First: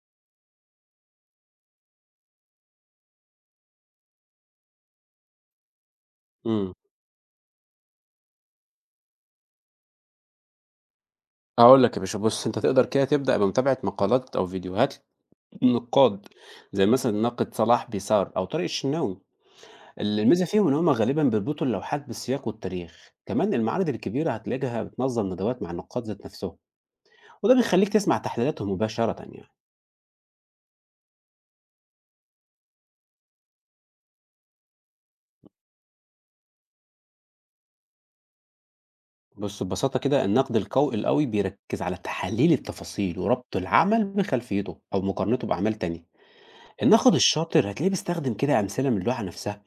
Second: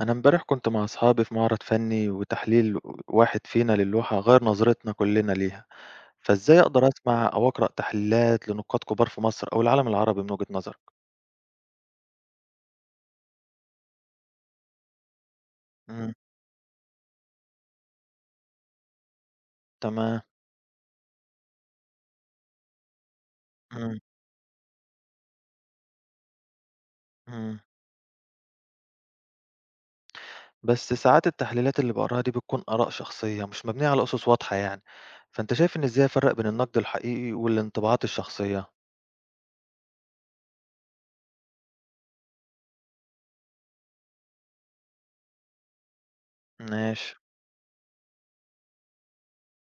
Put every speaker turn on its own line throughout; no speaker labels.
أنا امبارح كنت مع أصحابي في معرض فني وتحليل واحد فينا للوحة غير نظرتنا كلنا ليها، فإزاي
إمم،
أقدر أسمع أو أقرأ تحليلات لنقاد كبار في مصر أو العالم العربي من وجهة نظرك؟
هاقول لك يا باشا بُص، أنت تقدر كده تبدأ بمتابعة مقالات أو فيديوهات
إمم.
نقاد، زي مثلًا الناقد صلاح بيسار أو طارق الشناوي،
تمام.
الميزة فيهم إن هُم غالبًا بيربطوا اللوحات بالسياق والتاريخ، كمان المعارض
إمم.
الكبيرة هتلاقيها بتنظم ندوات مع النقاد ذات نفسهم، وده
إمم.
بيخليك تسمع تحليلاتهم مباشرة يعني.
بس ساعات التحليلات اللي بقراها دي بتكون آراء شخصية مش مبنية على أسس واضحة يعني، فأنت شايف إن إزاي أفرق بين النقد الحقيقي والانطباعات الشخصية؟
بُص ببساطة كده النقد القوي القوي بيركز على تحليل التفاصيل وربط العمل بخلفيته أو مقارنته بأعمال تانية،
ماشي.
الناقد الشاطر هتلاقيه بيستخدم كده أمثلة من اللوحة نفسها.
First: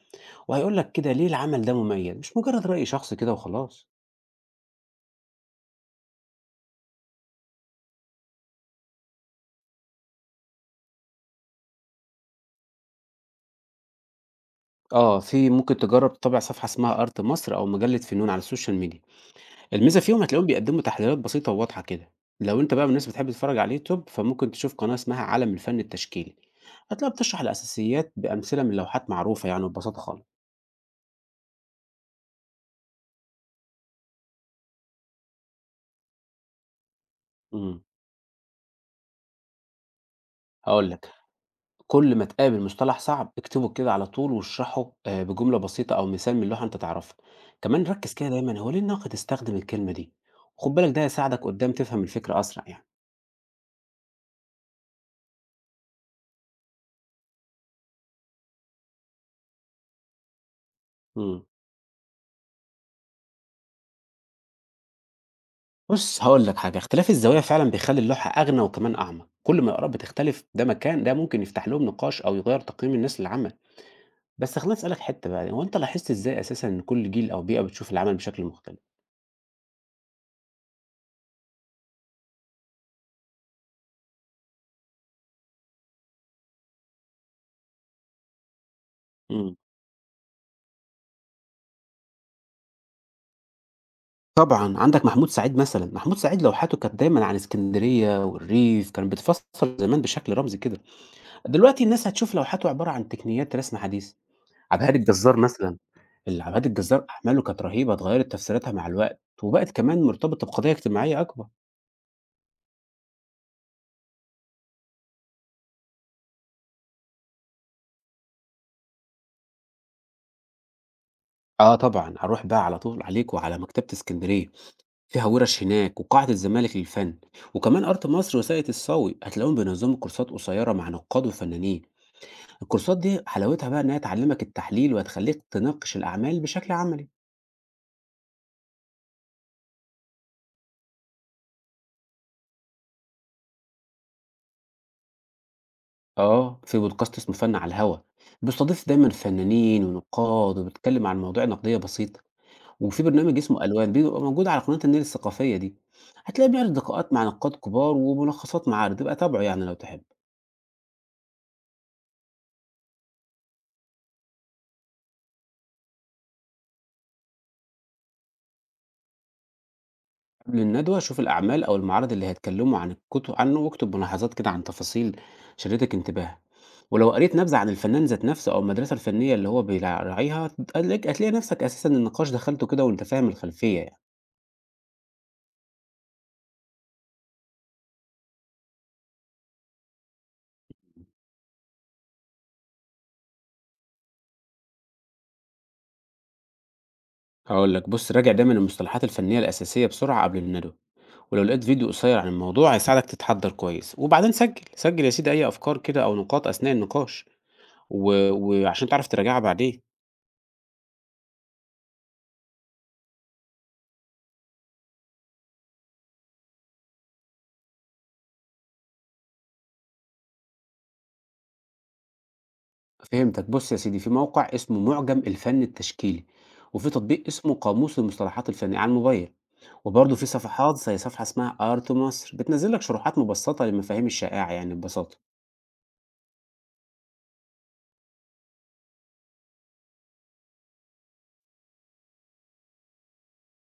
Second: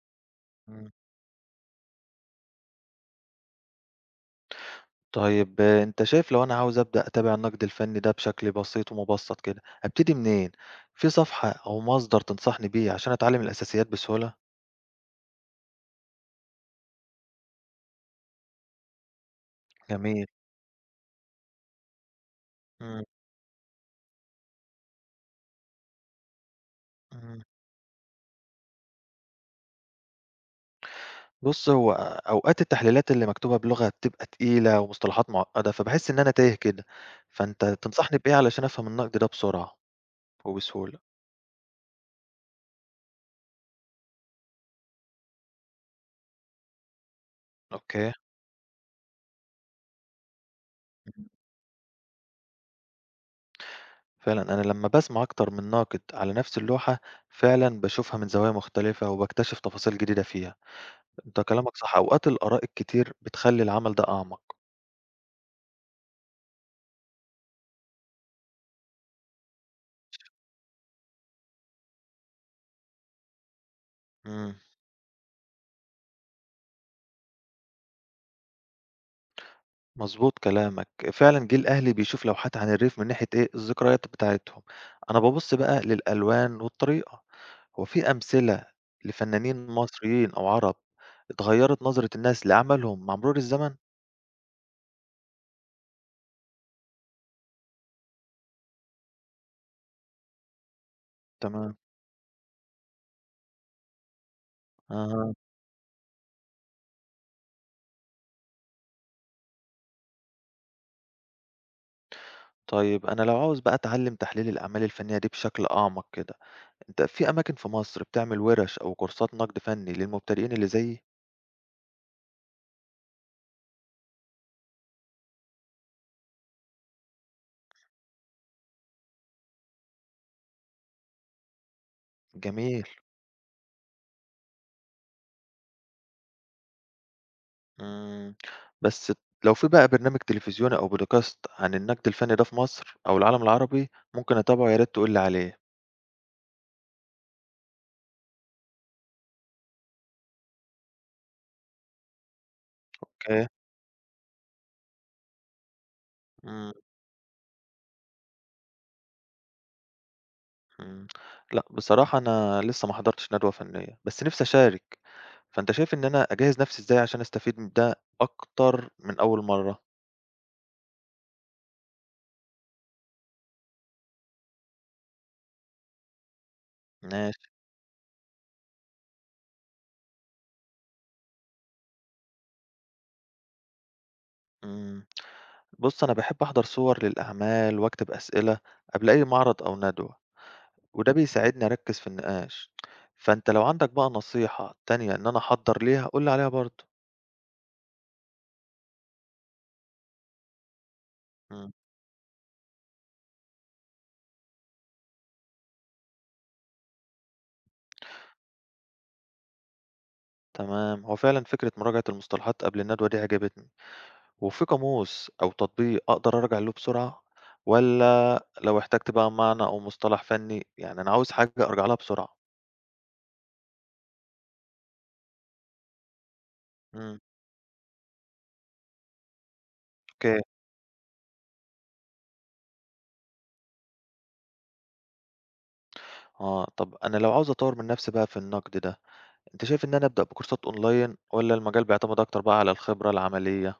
وهيقول
إمم.
لك كده ليه العمل ده مميز مش مجرد رأي شخصي كده وخلاص.
طيب أنت شايف لو أنا عاوز أبدأ أتابع النقد الفني ده بشكل بسيط ومبسط كده، أبتدي منين؟ في صفحة أو مصدر تنصحني بيه عشان أتعلم الأساسيات بسهولة؟
اه في ممكن تجرب تتابع صفحة اسمها ارت مصر او مجلة فنون على السوشيال ميديا. الميزة فيهم
جميل.
هتلاقيهم بيقدموا تحليلات بسيطة وواضحة كده. لو انت بقى من
إمم.
الناس بتحب تتفرج على اليوتيوب فممكن تشوف قناة اسمها عالم الفن التشكيلي، هتلاقيها
إمم.
بتشرح الاساسيات بامثلة من لوحات معروفة يعني ببساطة خالص.
بُص، هو أوقات التحليلات اللي مكتوبة بلغة بتبقى تقيلة ومصطلحات معقدة، فباحس إن أنا تايه كده، فأنت
امم
تنصحني بإيه علشان أفهم النقد ده بسرعة
هقول
وبسهولة؟
لك، كل ما تقابل مصطلح صعب اكتبه كده على طول واشرحه آه، بجملة بسيطة أو مثال من لوحة أنت تعرفها. كمان
أوكي.
ركز كده دايما هو ليه الناقد استخدم الكلمة دي، وخد بالك ده
إمم.
هيساعدك قدام تفهم الفكرة أسرع يعني.
فعلًا أنا لمّا باسمع أكتر من ناقد على نفس اللوحة، فعلًا باشوفها من زوايا مختلفة وباكتشف تفاصيل جديدة فيها. أنت
مم.
كلامك صح، أوقات الآراء الكتير بتخلّي العمل ده أعمق.
بص هقول لك حاجة، اختلاف الزوايا فعلا بيخلي اللوحة أغنى وكمان أعمق، كل ما الآراء بتختلف ده مكان ده ممكن يفتح لهم نقاش أو يغير تقييم الناس للعمل.
إمم.
بس خليني أسألك حتة بقى، هو أنت لاحظت إزاي أساسا إن كل جيل أو بيئة بتشوف العمل بشكل مختلف؟
مضبوط كلامك، فعلًا جيل أهلي بيشوف لوحات عن الريف من ناحية إيه، الذكريات بتاعتهم. أنا بابُص بقى للألوان والطريقة، هو في أمثلة
مم.
لفنانين مصريين أو عرب اتغيّرت نظرة الناس لعملهم مع مرور الزمن؟
طبعًا، عندك محمود سعيد مثلًا، محمود سعيد لوحاته كانت دايمًا عن اسكندرية والريف، كان بتفصّل زمان بشكل رمزي كده،
تمام.
دلوقتي الناس هتشوف لوحاته عبارة عن تقنيات رسم حديث، عبد الهادي
أها.
الجزار مثلًا، عبد الهادي الجزار أعماله كانت رهيبة، اتغيّرت تفسيراتها مع الوقت، وبقت كمان مرتبطة بقضايا اجتماعية أكبر.
طيب أنا لو عاوز بقى أتعلّم تحليل الأعمال الفنية دي بشكل أعمق كده، أنت في أماكن في مصر بتعمل وِرش أو كورسات نقد فني للمبتدئين اللي زيي؟
آه طبعًا، هاروح بقى على طول عليك وعلى مكتبة اسكندرية، فيها وِرَش هناك وقاعة الزمالك للفن، وكمان آرت مصر وساقية الصاوي، هتلاقيهم بينظموا كورسات قصيرة مع نقاد وفنانين.
جميل.
الكورسات دي حلاوتها بقى إنها تعلمك التحليل وتخليك تناقش الأعمال بشكل عملي.
إمم. بس لو في بقى برنامج تلفزيوني أو بودكاست عن النقد الفني ده في مصر أو العالم العربي ممكن أتابعه يا ريت تقول لي عليه.
آه في بودكاست اسمه فن على الهوا، بيستضيف دايما فنانين ونقاد وبيتكلم عن مواضيع نقدية بسيطة. وفي برنامج
أوكي.
اسمه ألوان بيبقى موجود على قناة النيل الثقافية دي، هتلاقي
إمم.
بيعرض لقاءات مع نقاد كبار وملخصات معارض، يبقى تابعه يعني لو تحب.
إمم. لأ، بصراحة أنا لسه ما حضرتش ندوة فنية، بس نفسي أشارك، فأنت شايف إن أنا أجهّز نفسي إزاي عشان أستفيد من ده أكتر من أول مرّة؟
قبل الندوة شوف الأعمال أو المعارض اللي هيتكلموا عن الكتب عنه واكتب ملاحظات كده عن تفاصيل شدتك انتباه، ولو قريت
ماشي.
نبذة عن الفنان ذات نفسه أو المدرسة الفنية اللي هو بيراعيها، هتلاقي نفسك أساسا النقاش دخلته كده وأنت فاهم الخلفية يعني.
إمم. بُص، أنا باحب أحضر صور للأعمال وأكتب أسئلة قبل أي معرض أو ندوة. وده بيساعدني أركّز في النقاش. فأنت لو عندك بقى نصيحة تانية إن أنا أحضّر ليها قُل لي عليها برضه.
هقول لك بص، راجع دايما المصطلحات الفنية الأساسية بسرعة قبل الندوة، ولو لقيت
إمم.
فيديو قصير عن الموضوع هيساعدك تتحضر كويس، وبعدين سجل سجل يا سيدي أي أفكار كده أو نقاط أثناء النقاش و... وعشان تعرف تراجعها بعدين.
تمام. هو فعلًا فكرة مراجعة المصطلحات قبل الندوة دي عجبتني. وفي قاموس أو تطبيق أقدر أراجع له بسرعة والّا لو احتجت بقى معنى أو مصطلح فني، يعني أنا عاوز حاجة أرجع لها بسرعة؟
فهمتك، بص يا سيدي في موقع اسمه معجم الفن التشكيلي، وفي
إمم.
تطبيق اسمه قاموس المصطلحات الفنية على الموبايل، وبرضه في
أوكي.
صفحات زي صفحة اسمها ارت مصر بتنزل لك شروحات مبسطة للمفاهيم الشائعة يعني ببساطة.
آه. طب أنا لو عاوز أطوّر من نَفْسي بقى في النقد ده، أنت شايف إن أنا أبدأ بكورسات أونلاين والّا المجال بيعتمد أكتر بقى على الخبرة العملية؟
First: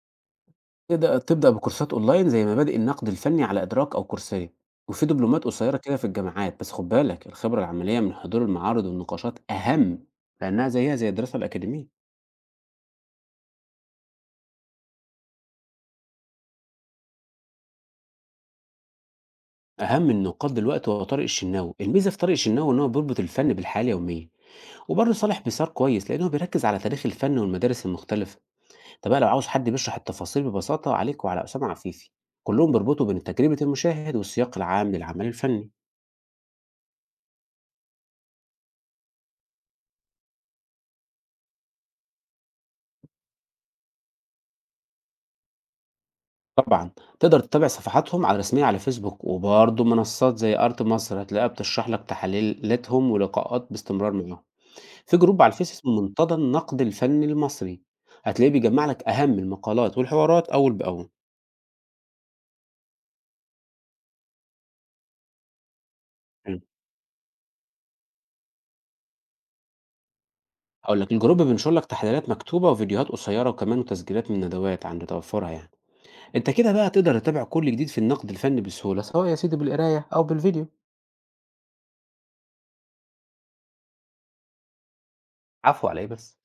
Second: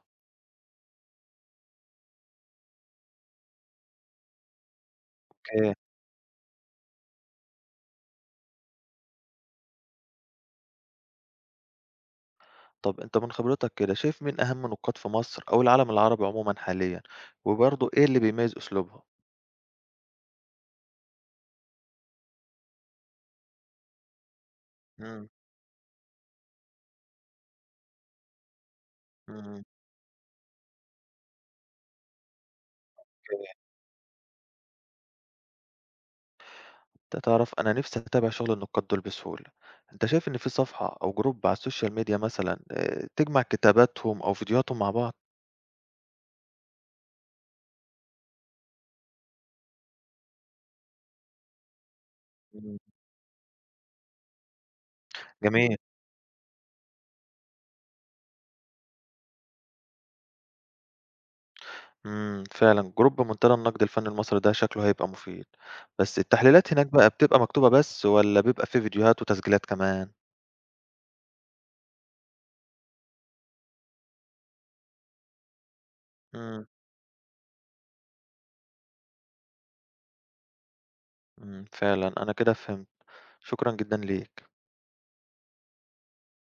تبدأ بكورسات اونلاين زي مبادئ النقد الفني على ادراك او كورسير، وفي دبلومات
أوكي.
قصيرة كده في الجامعات، بس خد بالك الخبرة العملية من حضور المعارض والنقاشات اهم، لانها زيها زي الدراسة الأكاديمية.
طب أنت من خبرتك كده شايف مين أهم نقاد في مصر أو العالم العربي عمومًا حاليًا، وبرضه إيه اللي بيميز أسلوبهم؟
اهم النقاط دلوقتي هو طارق الشناوي، الميزة في طارق الشناوي ان هو بيربط الفن بالحياة اليومية، وبرضه
إمم.
صالح بيسار كويس لأنه بيركز على تاريخ الفن والمدارس المختلفة. طب بقى لو عاوز
إمم.
حد بيشرح التفاصيل ببساطة عليك وعلى أسامة عفيفي. كلهم بيربطوا بين تجربة المشاهد والسياق العام للعمل الفني.
أنت تعرف أنا نفسي أتابع شغل النقاد دول بسهولة، أنت شايف إن في صفحة أو جروب على السوشيال ميديا مثلًا تجمع كتاباتهم أو فيديوهاتهم مع بعض؟
طبعا تقدر تتابع صفحاتهم على رسمية على فيسبوك، وبرضه منصات زي أرت مصر هتلاقيها بتشرح لك
إمم.
تحليلاتهم ولقاءات باستمرار معاهم. في جروب على الفيس
جميل.
اسمه منتدى النقد الفني المصري، هتلاقيه بيجمع لك أهم المقالات والحوارات أول بأول.
إمم، فعلًا جروب منتدى النقد الفني المصري ده شكله هيبقى مفيد، بس التحليلات هناك بقى بتبقى مكتوبة بس والّا بيبقى في فيديوهات وتسجيلات كمان؟
هاقول لك الجروب بينشر لك تحليلات مكتوبة وفيديوهات قصيرة وكمان تسجيلات من ندوات عند توفرها يعني، انت
إمم.
كده بقى تقدر تتابع كل جديد في النقد الفني بسهولة سواء يا سيدي بالقراية او بالفيديو.
إمم، فعلًا أنا كده فهمت، شكرًا جدًا ليك.
عفوا على ايه بس.